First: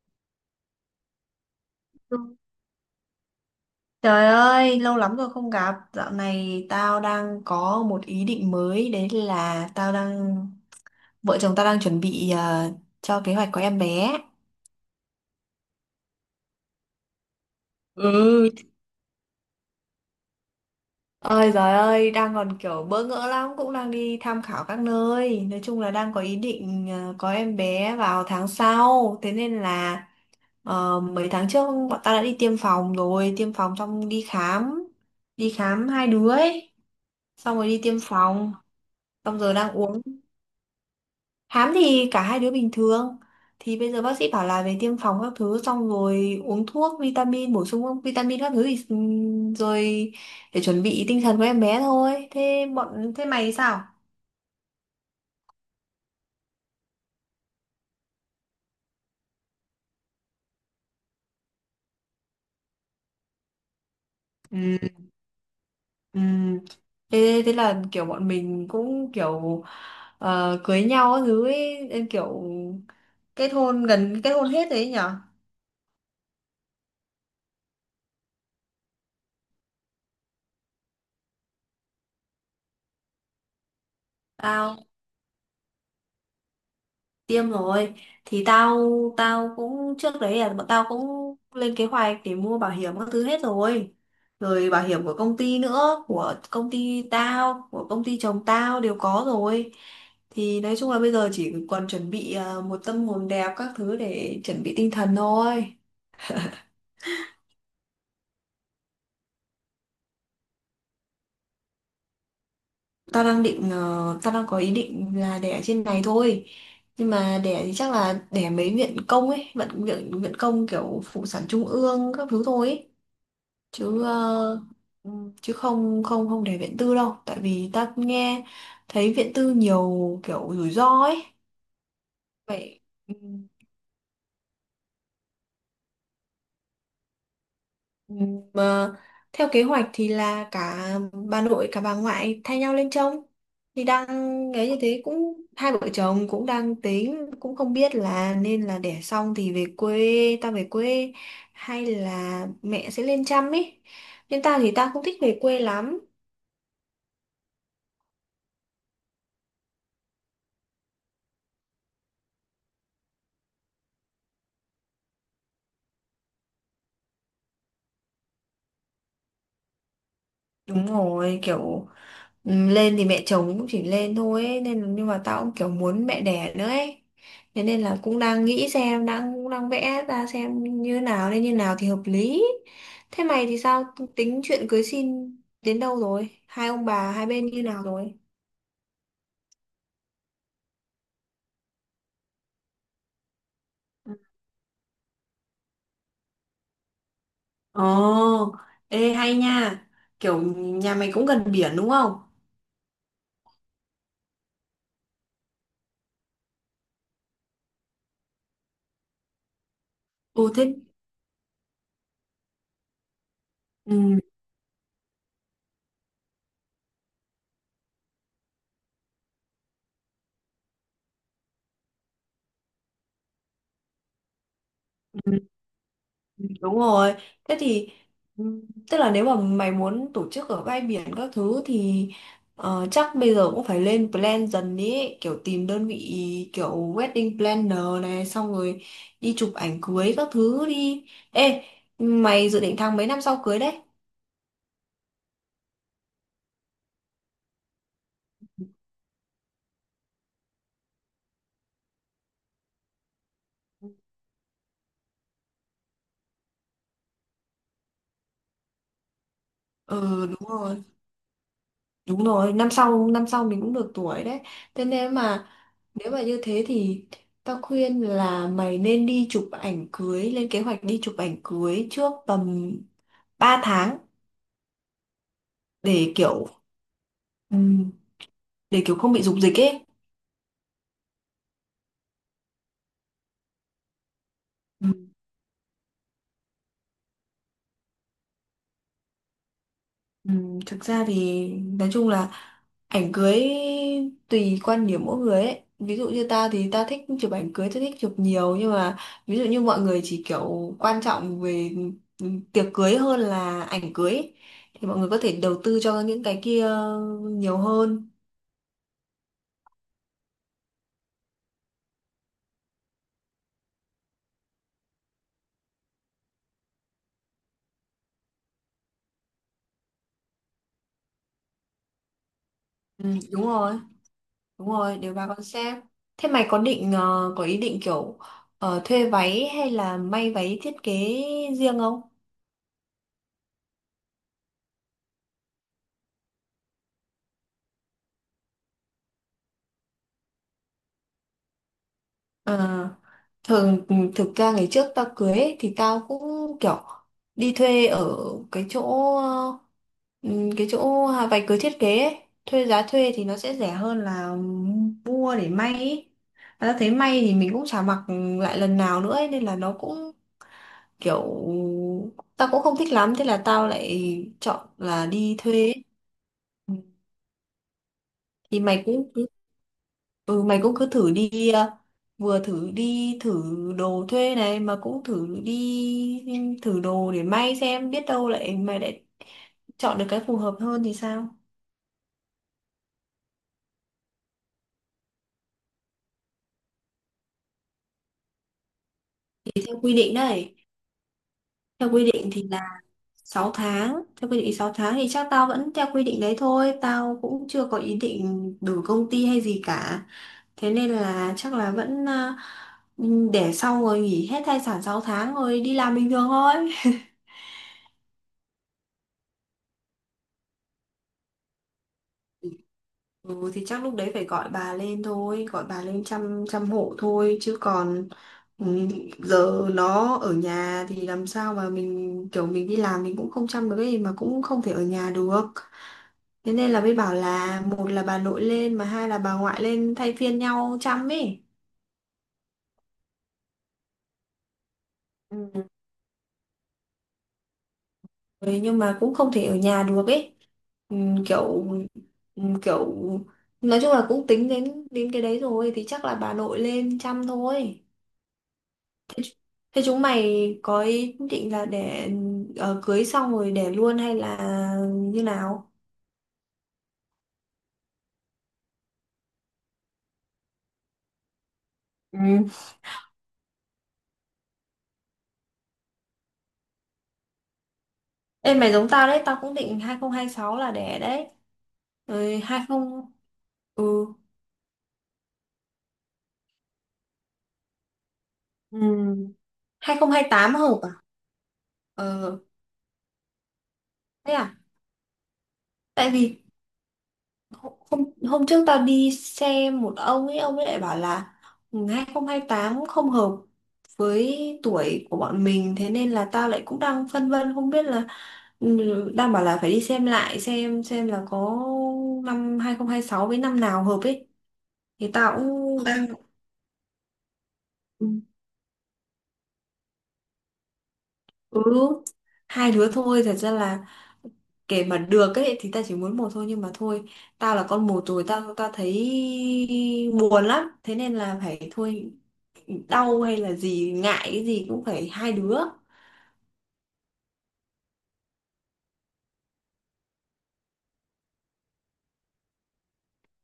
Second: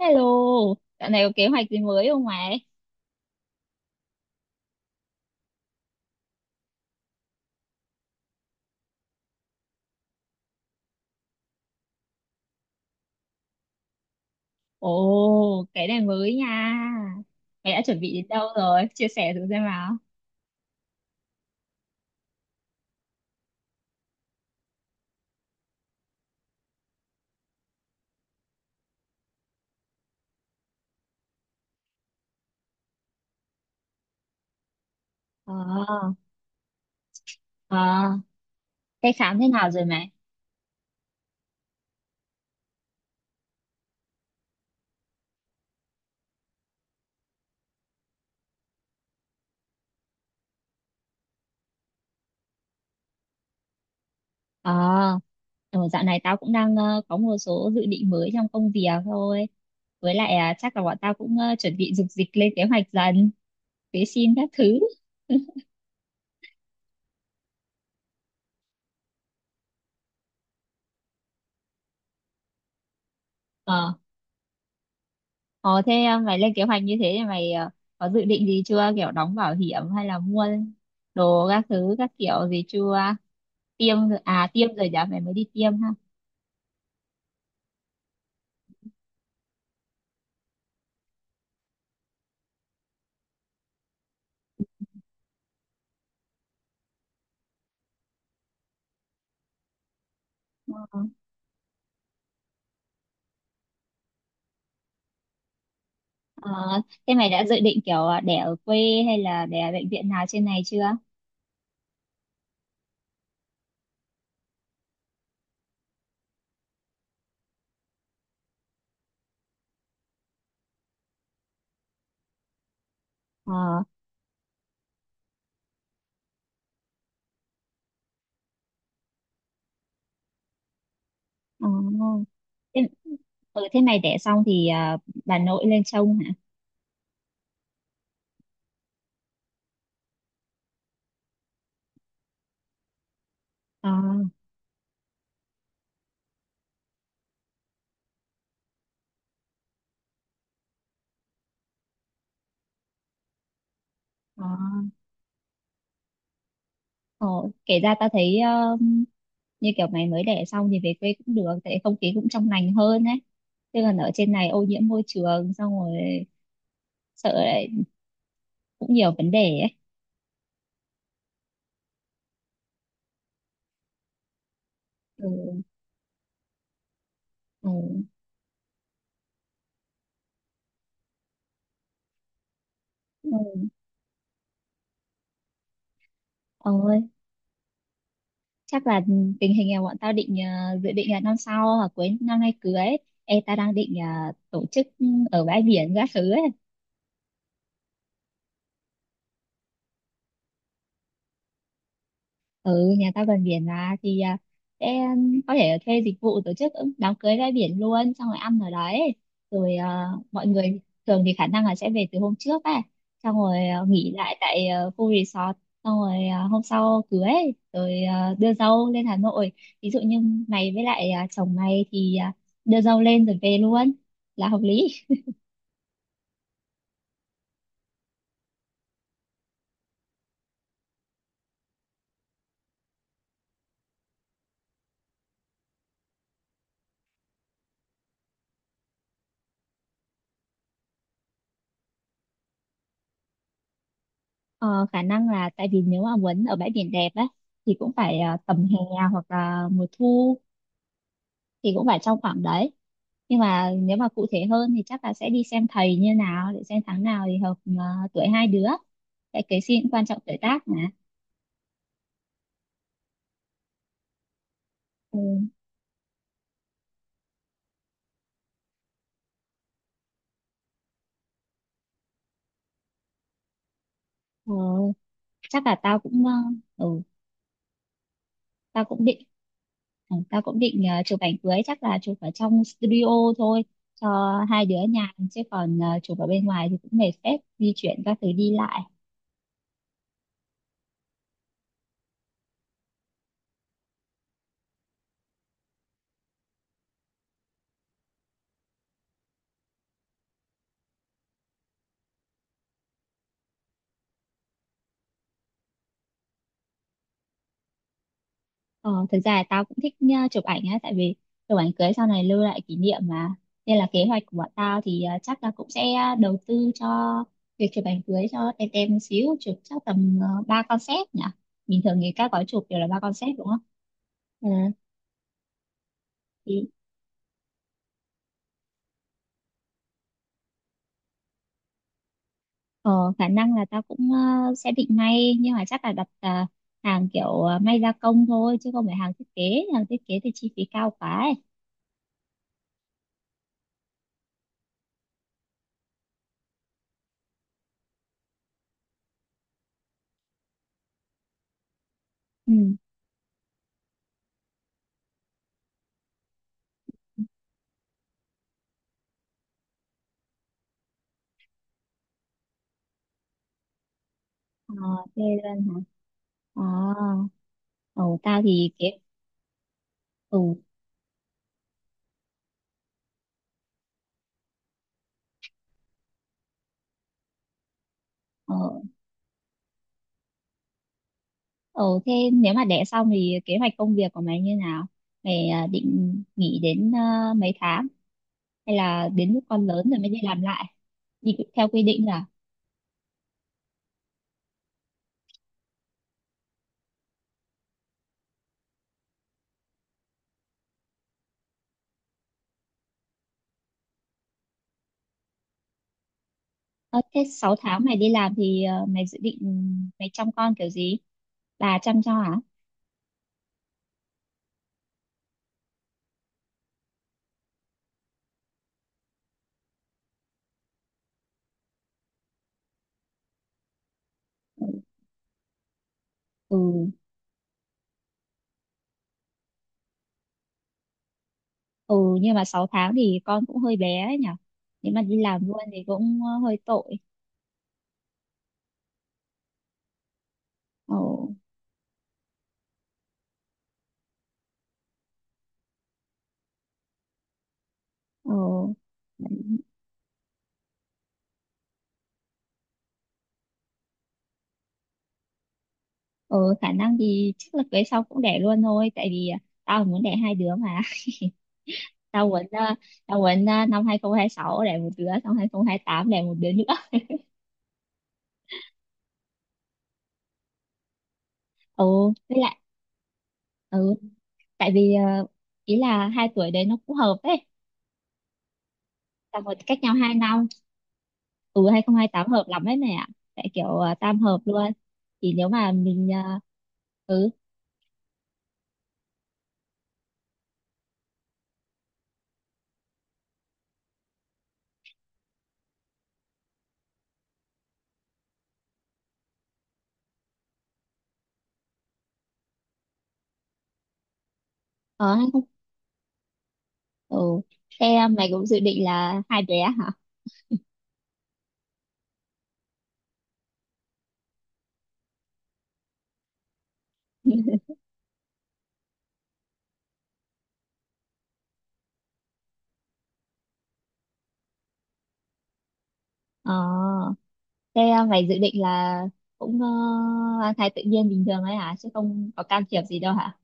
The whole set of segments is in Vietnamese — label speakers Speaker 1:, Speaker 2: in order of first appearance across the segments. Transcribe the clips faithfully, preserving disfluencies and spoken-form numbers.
Speaker 1: Hello, dạo này có kế hoạch gì mới không mày?
Speaker 2: Trời ơi, lâu lắm rồi không gặp. Dạo này tao đang có một ý định mới, đấy là tao đang vợ chồng tao đang chuẩn bị ờ, cho kế hoạch có em bé.
Speaker 1: Ồ, cái này mới nha. Mày đã chuẩn bị đến đâu
Speaker 2: Ừ.
Speaker 1: rồi? Chia sẻ thử xem nào.
Speaker 2: Ôi giời ơi, đang còn kiểu bỡ ngỡ lắm, cũng đang đi tham khảo các nơi. Nói chung là đang có ý định ờ, có em bé vào tháng sau. Thế nên là ờ, mấy tháng trước bọn tao đã đi tiêm phòng rồi, tiêm phòng xong đi khám, đi khám hai
Speaker 1: Ờ,
Speaker 2: đứa ấy. Xong rồi đi tiêm
Speaker 1: ờ,
Speaker 2: phòng,
Speaker 1: cái khám
Speaker 2: xong
Speaker 1: thế
Speaker 2: rồi
Speaker 1: nào
Speaker 2: đang
Speaker 1: rồi
Speaker 2: uống.
Speaker 1: mày?
Speaker 2: Hám thì cả hai đứa bình thường. Thì bây giờ bác sĩ bảo là về tiêm phòng các thứ xong rồi uống thuốc, vitamin, bổ sung vitamin các thứ thì ừm, rồi để chuẩn bị tinh thần của em bé thôi. Thế bọn thế mày thì sao?
Speaker 1: Ờ, ừ, dạo này tao cũng đang ờ, có một số dự định mới trong công việc thôi. Với lại à, chắc là bọn tao cũng ờ, chuẩn bị dục dịch lên kế hoạch dần, vệ sinh các thứ.
Speaker 2: Ừ. Ừ. Thế, thế là kiểu bọn mình cũng kiểu ờ, cưới nhau các thứ ấy, em kiểu kết hôn
Speaker 1: Ờ.
Speaker 2: gần kết hôn hết đấy nhở?
Speaker 1: Ờ thế à, mày lên kế hoạch như thế thì mày à, có dự định gì chưa? Kiểu đóng bảo hiểm hay là mua đồ các thứ các kiểu gì chưa? Tiêm rồi- à tiêm
Speaker 2: Tao
Speaker 1: rồi nhá, mày mới đi tiêm ha.
Speaker 2: tiêm rồi thì tao tao cũng trước đấy là bọn tao cũng lên kế hoạch để mua bảo hiểm các thứ hết rồi, rồi bảo hiểm của công ty nữa, của công ty tao, của công ty chồng tao đều có rồi, thì nói chung là bây giờ chỉ còn chuẩn bị à, một tâm hồn đẹp các thứ để chuẩn bị tinh thần thôi.
Speaker 1: Ờ, thế mày đã dự định kiểu à, đẻ ở quê hay là đẻ ở bệnh viện nào trên này chưa?
Speaker 2: Tao đang định ờ, tao đang có ý định là đẻ trên này thôi, nhưng mà đẻ thì chắc là đẻ mấy viện công ấy, viện viện viện công kiểu phụ sản trung ương các thứ thôi ấy.
Speaker 1: Ờ,
Speaker 2: Chứ ờ, ừ, chứ không không không để viện tư đâu, tại vì ta nghe thấy viện tư nhiều kiểu rủi ro ấy
Speaker 1: ờ.
Speaker 2: vậy.
Speaker 1: Thế,
Speaker 2: Ừ.
Speaker 1: ừ, thế mày đẻ xong thì à, bà nội lên trông hả?
Speaker 2: Ừ, mà theo kế hoạch thì là cả bà nội cả bà ngoại thay nhau lên trông, thì
Speaker 1: Ờ,
Speaker 2: đang ấy, như thế cũng, hai vợ chồng cũng đang tính, cũng không biết là nên là đẻ xong thì về quê, ta về quê hay là mẹ sẽ lên chăm ấy, nhưng
Speaker 1: ờ.
Speaker 2: ta thì ta không thích về quê lắm.
Speaker 1: Ờ, kể ra tao thấy ờ, như kiểu mày mới đẻ xong thì về quê cũng được tại không khí cũng trong lành hơn ấy, chứ còn ở trên này ô nhiễm môi trường xong rồi sợ lại cũng nhiều vấn đề ấy.
Speaker 2: Đúng rồi, kiểu ừm, lên thì mẹ chồng cũng chỉ lên thôi ấy, nên nhưng mà
Speaker 1: Ừ,
Speaker 2: tao cũng kiểu muốn mẹ đẻ nữa ấy. Thế
Speaker 1: ừ,
Speaker 2: nên là cũng đang nghĩ xem, đang cũng đang vẽ ra xem như nào nên như nào thì hợp lý. Thế mày thì
Speaker 1: ừ.
Speaker 2: sao, tính chuyện cưới xin đến đâu rồi? Hai ông
Speaker 1: Ôi,
Speaker 2: bà hai bên như nào rồi?
Speaker 1: chắc là tình hình là bọn tao định ờ, dự định là năm sau hoặc cuối năm nay cưới. Ê, ta đang định ờ, tổ chức ở bãi biển các thứ ấy.
Speaker 2: Ồ, ê hay nha. Kiểu nhà mày cũng gần biển đúng không?
Speaker 1: Ừ, nhà tao gần biển mà, thì à, sẽ có thể thuê dịch vụ tổ chức đám cưới ra biển luôn, xong rồi ăn ở đấy, rồi à, mọi
Speaker 2: Ừ thế.
Speaker 1: người thường thì khả năng là sẽ về từ hôm trước ấy, xong rồi à, nghỉ
Speaker 2: Ừ.
Speaker 1: lại tại à, khu resort, xong rồi à, hôm sau cưới, rồi à, đưa dâu lên Hà Nội. Ví dụ như mày với lại à, chồng mày thì à, đưa dâu lên rồi về luôn là hợp lý.
Speaker 2: Đúng rồi. Thế thì ừm, tức là nếu mà mày muốn tổ chức ở bãi biển các thứ thì ờ, chắc bây giờ cũng phải lên plan dần ý, kiểu tìm đơn vị kiểu wedding planner này, xong rồi đi chụp ảnh cưới các thứ đi. Ê, mày dự định tháng mấy năm sau cưới đấy?
Speaker 1: Ờ, khả năng là tại vì nếu mà muốn ở bãi biển đẹp á thì cũng phải à, tầm hè hoặc là mùa thu, thì cũng phải trong khoảng đấy. Nhưng mà nếu mà cụ thể hơn thì chắc là sẽ đi xem thầy như nào để xem tháng nào thì hợp, ờ, tuổi hai đứa, cái cái gì cũng quan trọng
Speaker 2: Ừ
Speaker 1: tuổi
Speaker 2: đúng
Speaker 1: tác
Speaker 2: rồi,
Speaker 1: mà.
Speaker 2: đúng rồi, năm sau năm sau mình cũng được tuổi đấy. Thế nên
Speaker 1: Ừ.
Speaker 2: mà nếu mà như thế thì tao khuyên là mày nên đi chụp ảnh cưới, lên kế hoạch đi chụp ảnh cưới trước tầm ba tháng,
Speaker 1: ờ, Chắc là tao
Speaker 2: để
Speaker 1: cũng, ờ,
Speaker 2: kiểu
Speaker 1: ừ,
Speaker 2: ừm, để
Speaker 1: tao
Speaker 2: kiểu
Speaker 1: cũng
Speaker 2: không
Speaker 1: định,
Speaker 2: bị rục dịch ấy.
Speaker 1: ừ, tao cũng định ờ, chụp ảnh cưới chắc là chụp ở trong studio thôi cho hai đứa
Speaker 2: Ừ.
Speaker 1: nhàn, chứ còn ờ, chụp ở bên ngoài thì cũng mệt phết, di chuyển các thứ đi lại.
Speaker 2: Ừm, thực ra thì nói chung là ảnh cưới tùy quan điểm mỗi người ấy, ví dụ như ta thì ta thích chụp ảnh cưới, ta thích chụp nhiều, nhưng mà ví dụ như mọi người chỉ kiểu quan trọng về ừm, tiệc cưới hơn là ảnh cưới ấy, thì mọi người có thể đầu tư cho những cái kia nhiều hơn.
Speaker 1: Ờ, thực ra là tao cũng thích nha, chụp ảnh á, tại vì chụp ảnh cưới sau này lưu lại kỷ niệm mà. Nên là kế hoạch của bọn tao thì ờ, chắc là cũng sẽ ờ, đầu tư cho việc chụp ảnh cưới cho tem tem một xíu, chụp chắc tầm uh, ba concept nhỉ. Bình thường thì các gói chụp đều là ba
Speaker 2: Ừ,
Speaker 1: concept đúng
Speaker 2: đúng
Speaker 1: không?
Speaker 2: rồi.
Speaker 1: Ừ,
Speaker 2: Đúng rồi, đều bà con xem. Thế mày có
Speaker 1: thì
Speaker 2: định ờ, có ý định kiểu ờ, thuê váy hay là may váy thiết kế riêng không?
Speaker 1: ờ, khả năng là tao cũng ờ, sẽ định may, nhưng mà chắc là đặt ờ, hàng kiểu ờ, may gia công thôi chứ không phải hàng thiết kế, hàng thiết kế thì chi phí cao quá ấy.
Speaker 2: Ờ, thường thực ra ngày trước tao cưới ấy, thì tao cũng kiểu đi thuê ở cái chỗ ờ, cái chỗ váy cưới thiết kế ấy. Thuê,
Speaker 1: Ừ.
Speaker 2: giá thuê thì nó sẽ rẻ hơn là mua để may ấy. Mà tao thấy may thì mình cũng chả mặc lại lần nào nữa ấy, nên là nó cũng kiểu tao cũng không thích lắm, thế là tao lại chọn
Speaker 1: Ờ,
Speaker 2: là
Speaker 1: thế
Speaker 2: đi thuê
Speaker 1: luôn hả?
Speaker 2: ấy.
Speaker 1: Ờ,
Speaker 2: Ừ.
Speaker 1: ồ, tao
Speaker 2: Thì
Speaker 1: thì
Speaker 2: mày
Speaker 1: kế
Speaker 2: cũng cứ,
Speaker 1: ừ.
Speaker 2: ừ, mày cũng cứ thử đi ờ, vừa thử đi thử đồ thuê này, mà cũng thử đi thử đồ để may, xem biết đâu
Speaker 1: Ờ,
Speaker 2: lại mày lại chọn được cái phù hợp hơn thì sao.
Speaker 1: ờ thế nếu mà đẻ xong thì kế hoạch công việc của mày như nào? Mày à, định nghỉ đến à, mấy tháng hay là đến lúc
Speaker 2: Thì
Speaker 1: con
Speaker 2: theo
Speaker 1: lớn
Speaker 2: quy
Speaker 1: rồi mới
Speaker 2: định
Speaker 1: đi làm
Speaker 2: đấy.
Speaker 1: lại? Đi theo quy
Speaker 2: Theo
Speaker 1: định
Speaker 2: quy
Speaker 1: là
Speaker 2: định thì là sáu tháng, theo quy định sáu tháng thì chắc tao vẫn theo quy định đấy thôi, tao cũng chưa có ý định đổi công ty hay gì cả, thế nên là chắc là vẫn à, để xong rồi nghỉ hết thai sản sáu tháng rồi đi làm bình thường thôi.
Speaker 1: ờ, thế sáu tháng mày đi làm thì à, mày dự định mày chăm con kiểu gì? Bà chăm cho hả?
Speaker 2: Ừ, thì chắc lúc đấy phải gọi bà lên thôi, gọi bà lên chăm chăm hộ thôi, chứ còn ừ, giờ nó ở nhà thì làm sao mà mình, kiểu mình đi làm mình cũng không chăm được ấy, mà cũng không
Speaker 1: Ừ,
Speaker 2: thể ở nhà được. Thế nên là
Speaker 1: ừ,
Speaker 2: mới bảo là một là bà nội lên, mà hai là bà ngoại lên thay phiên nhau chăm ấy.
Speaker 1: ừ, nhưng mà sáu tháng thì con cũng hơi bé ấy nhỉ? Nếu mà đi làm luôn
Speaker 2: Ừ.
Speaker 1: thì cũng ờ, hơi tội.
Speaker 2: Ừ, nhưng mà cũng không thể ở nhà được ấy.
Speaker 1: Ờ,
Speaker 2: Ừ, kiểu ừ, kiểu nói chung là cũng tính đến đến cái đấy rồi thì chắc là bà nội lên chăm thôi.
Speaker 1: ờ.
Speaker 2: Thế chúng mày có ý định là để ờ, cưới xong rồi để luôn hay là như nào?
Speaker 1: ừ, Khả năng thì chắc là cưới sau cũng đẻ luôn thôi, tại vì à, tao muốn đẻ hai đứa mà. Tao muốn
Speaker 2: Ừ.
Speaker 1: à, tao muốn à, năm hai không hai sáu đẻ một đứa, xong hai không hai tám đẻ một đứa nữa.
Speaker 2: Ê mày giống tao đấy, tao cũng định hai không hai sáu là đẻ đấy.
Speaker 1: Ừ, với
Speaker 2: Rồi
Speaker 1: lại
Speaker 2: hai mươi, ừ.
Speaker 1: ừ, tại vì à, ý là hai tuổi đấy nó cũng hợp ấy,
Speaker 2: Ừ.
Speaker 1: tao một cách nhau hai năm.
Speaker 2: hai không hai tám hợp à?
Speaker 1: Ừ, hai không hai tám
Speaker 2: Ờ
Speaker 1: hợp lắm ấy mẹ ạ, tại kiểu à, tam
Speaker 2: thế
Speaker 1: hợp
Speaker 2: à?
Speaker 1: luôn. Thì nếu mà
Speaker 2: Tại
Speaker 1: mình à,
Speaker 2: vì
Speaker 1: ừ
Speaker 2: Hôm, hôm trước tao đi xem một ông ấy, ông ấy lại bảo là hai không hai tám, không hai tám không hợp với tuổi của bọn mình, thế nên là tao lại cũng đang phân vân không biết là, ừ, đang bảo là phải đi xem lại, xem xem là có năm hai không hai sáu với năm nào hợp ấy. Thì
Speaker 1: ờ hay
Speaker 2: tao
Speaker 1: không
Speaker 2: cũng đang,
Speaker 1: ừ. Thế à, mày cũng dự định là hai bé hả.
Speaker 2: ừ, hai đứa thôi. Thật ra là kể mà được ấy thì ta chỉ muốn một thôi, nhưng mà thôi, tao là con một rồi, tao tao thấy buồn lắm, thế nên là phải thôi, đau hay là gì ngại cái gì cũng phải hai đứa.
Speaker 1: Ờ. Thế à, mày dự định là cũng uh, mang thai tự nhiên bình thường ấy hả? Chứ không có can thiệp gì đâu hả?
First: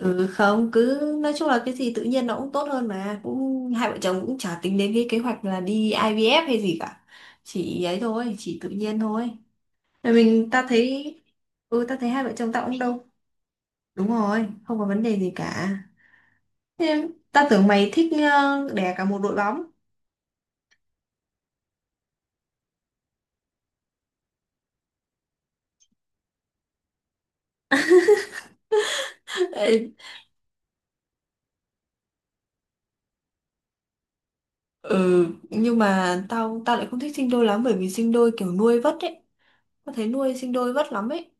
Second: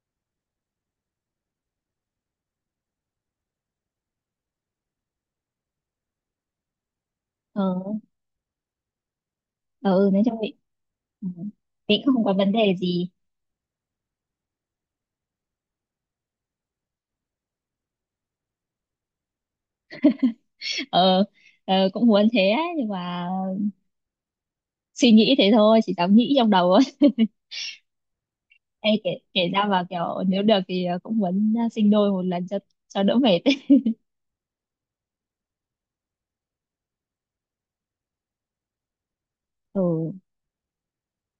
Speaker 2: Ừ, không, cứ nói chung là cái gì tự nhiên nó cũng tốt hơn mà, cũng hai vợ chồng cũng chả tính đến cái kế hoạch là đi ai vi ép hay gì cả,
Speaker 1: Ờ,
Speaker 2: chỉ ấy thôi, chỉ tự nhiên thôi.
Speaker 1: ờ, ừ,
Speaker 2: Rồi
Speaker 1: nói chung
Speaker 2: mình
Speaker 1: định
Speaker 2: ta thấy,
Speaker 1: ừ,
Speaker 2: ừ, ta
Speaker 1: định
Speaker 2: thấy
Speaker 1: cũng
Speaker 2: hai
Speaker 1: không
Speaker 2: vợ
Speaker 1: có
Speaker 2: chồng
Speaker 1: vấn
Speaker 2: tao
Speaker 1: đề
Speaker 2: cũng đâu,
Speaker 1: gì.
Speaker 2: đúng rồi, không có vấn đề gì cả. Thế ta tưởng mày thích ờ, đẻ cả một đội bóng.
Speaker 1: Ờ, ờ, cũng muốn thế ấy, nhưng mà suy nghĩ thế thôi, chỉ dám nghĩ trong đầu thôi. Ê, kể, kể ra mà kiểu nếu được thì ờ, cũng muốn ờ, sinh đôi một lần cho cho đỡ mệt ấy.
Speaker 2: Ừ, nhưng mà tao tao lại không thích sinh đôi lắm, bởi vì sinh đôi kiểu nuôi vất ấy. Tao thấy
Speaker 1: Ừ,
Speaker 2: nuôi sinh đôi vất lắm ấy.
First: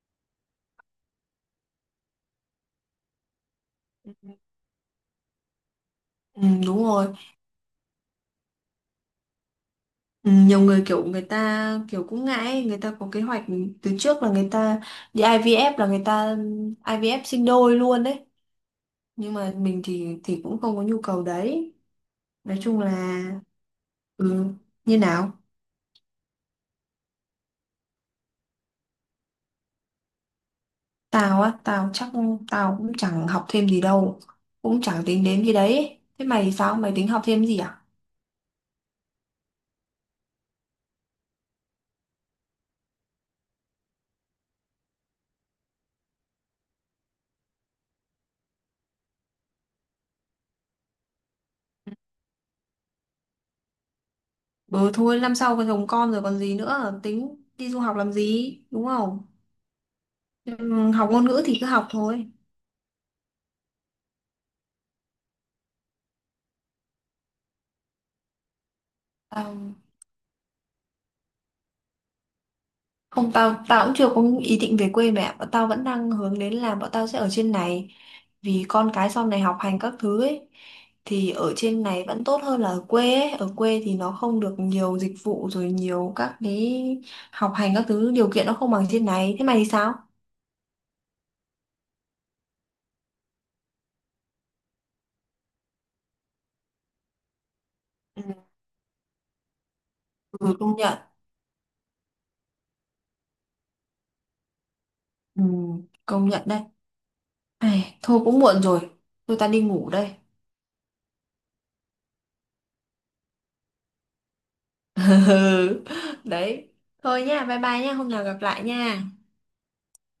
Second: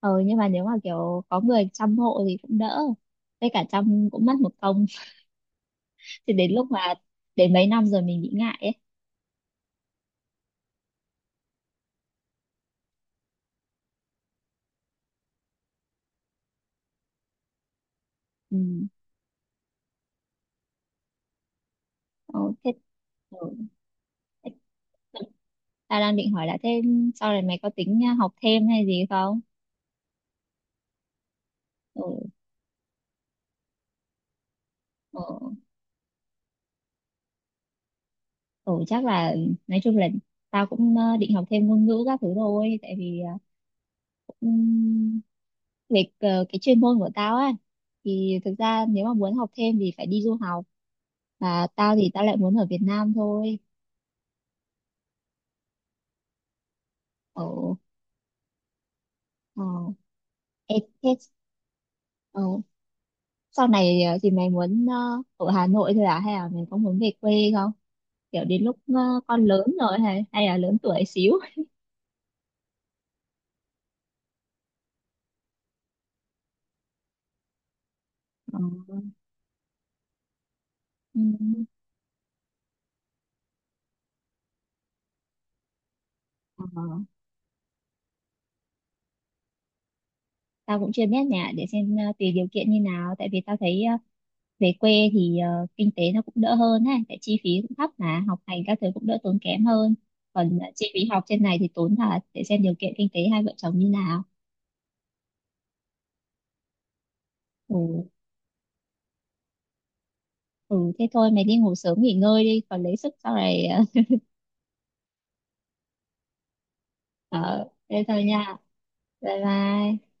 Speaker 1: ờ, nhưng mà nếu mà kiểu có người chăm hộ thì cũng đỡ. Với cả chăm cũng mất một công. Thì
Speaker 2: Ừ,
Speaker 1: đến lúc
Speaker 2: đúng
Speaker 1: mà
Speaker 2: rồi.
Speaker 1: đến mấy năm rồi mình bị ngại ấy.
Speaker 2: Ừ, nhiều người kiểu người ta kiểu cũng ngại ấy. Người ta có kế hoạch từ trước là người ta đi i vê ép, là người ta ai vi ép sinh đôi luôn đấy.
Speaker 1: Ừ.
Speaker 2: Nhưng mà mình thì thì cũng không có nhu cầu đấy.
Speaker 1: Ờ,
Speaker 2: Nói
Speaker 1: thế.
Speaker 2: chung là,
Speaker 1: Ừ.
Speaker 2: ừ, như nào?
Speaker 1: Ta đang định hỏi là thêm sau này mày có tính học thêm hay gì không?
Speaker 2: Tao á, tao chắc
Speaker 1: Ừ,
Speaker 2: tao cũng chẳng học thêm gì đâu. Cũng chẳng
Speaker 1: ừ,
Speaker 2: tính đến cái đấy. Thế mày thì sao? Mày tính học thêm gì à?
Speaker 1: ừ chắc là nói chung là tao cũng ờ, định học thêm ngôn ngữ các thứ thôi, tại vì ờ, cũng về ờ, cái chuyên môn của tao ấy, thì thực ra nếu mà muốn học thêm thì phải đi du học, và tao thì tao lại muốn ở Việt Nam thôi.
Speaker 2: Ừ thôi, năm sau còn chồng con rồi còn gì nữa, tính đi
Speaker 1: Ở,
Speaker 2: du học làm gì đúng không.
Speaker 1: ờ, ê,
Speaker 2: Ừm, học
Speaker 1: thế,
Speaker 2: ngôn ngữ thì cứ học thôi.
Speaker 1: ờ, sau này ờ, thì mày muốn ờ, ở Hà Nội thôi à, hay là mày có muốn về quê không, kiểu đến lúc ờ, con lớn
Speaker 2: Tao-
Speaker 1: rồi hay hay là lớn tuổi xíu.
Speaker 2: Không, tao tao cũng chưa có ý định về quê, mẹ bọn tao vẫn đang hướng đến là bọn tao sẽ ở trên này,
Speaker 1: Ờ,
Speaker 2: vì con cái sau này học hành các thứ ấy,
Speaker 1: ừ,
Speaker 2: thì ở trên này vẫn tốt hơn là ở quê ấy. Ở quê thì nó không được nhiều dịch vụ rồi, nhiều các cái
Speaker 1: ờ,
Speaker 2: học hành các thứ điều kiện nó không bằng trên này. Thế mày thì sao?
Speaker 1: tao cũng chưa biết nhà, để xem ờ, tùy điều kiện như nào, tại vì tao thấy ờ, về quê thì ờ, kinh tế nó cũng đỡ hơn ha, tại chi phí cũng thấp
Speaker 2: Ừ,
Speaker 1: mà học hành các thứ cũng đỡ tốn kém hơn,
Speaker 2: ừ,
Speaker 1: còn ờ,
Speaker 2: công
Speaker 1: chi
Speaker 2: nhận.
Speaker 1: phí học trên này thì tốn thật, để xem điều kiện kinh tế hai vợ chồng như nào.
Speaker 2: Ừ, công nhận đấy. Ai,
Speaker 1: Ừ,
Speaker 2: thôi cũng muộn rồi, tôi ta đi ngủ đây.
Speaker 1: ừ thế thôi mày đi ngủ sớm nghỉ ngơi đi còn lấy sức sau này, ờ,
Speaker 2: Ừ, đấy, thôi nha, bye
Speaker 1: ờ,
Speaker 2: bye nha,
Speaker 1: thế
Speaker 2: hôm
Speaker 1: thôi
Speaker 2: nào gặp
Speaker 1: nha,
Speaker 2: lại nha.
Speaker 1: bye bye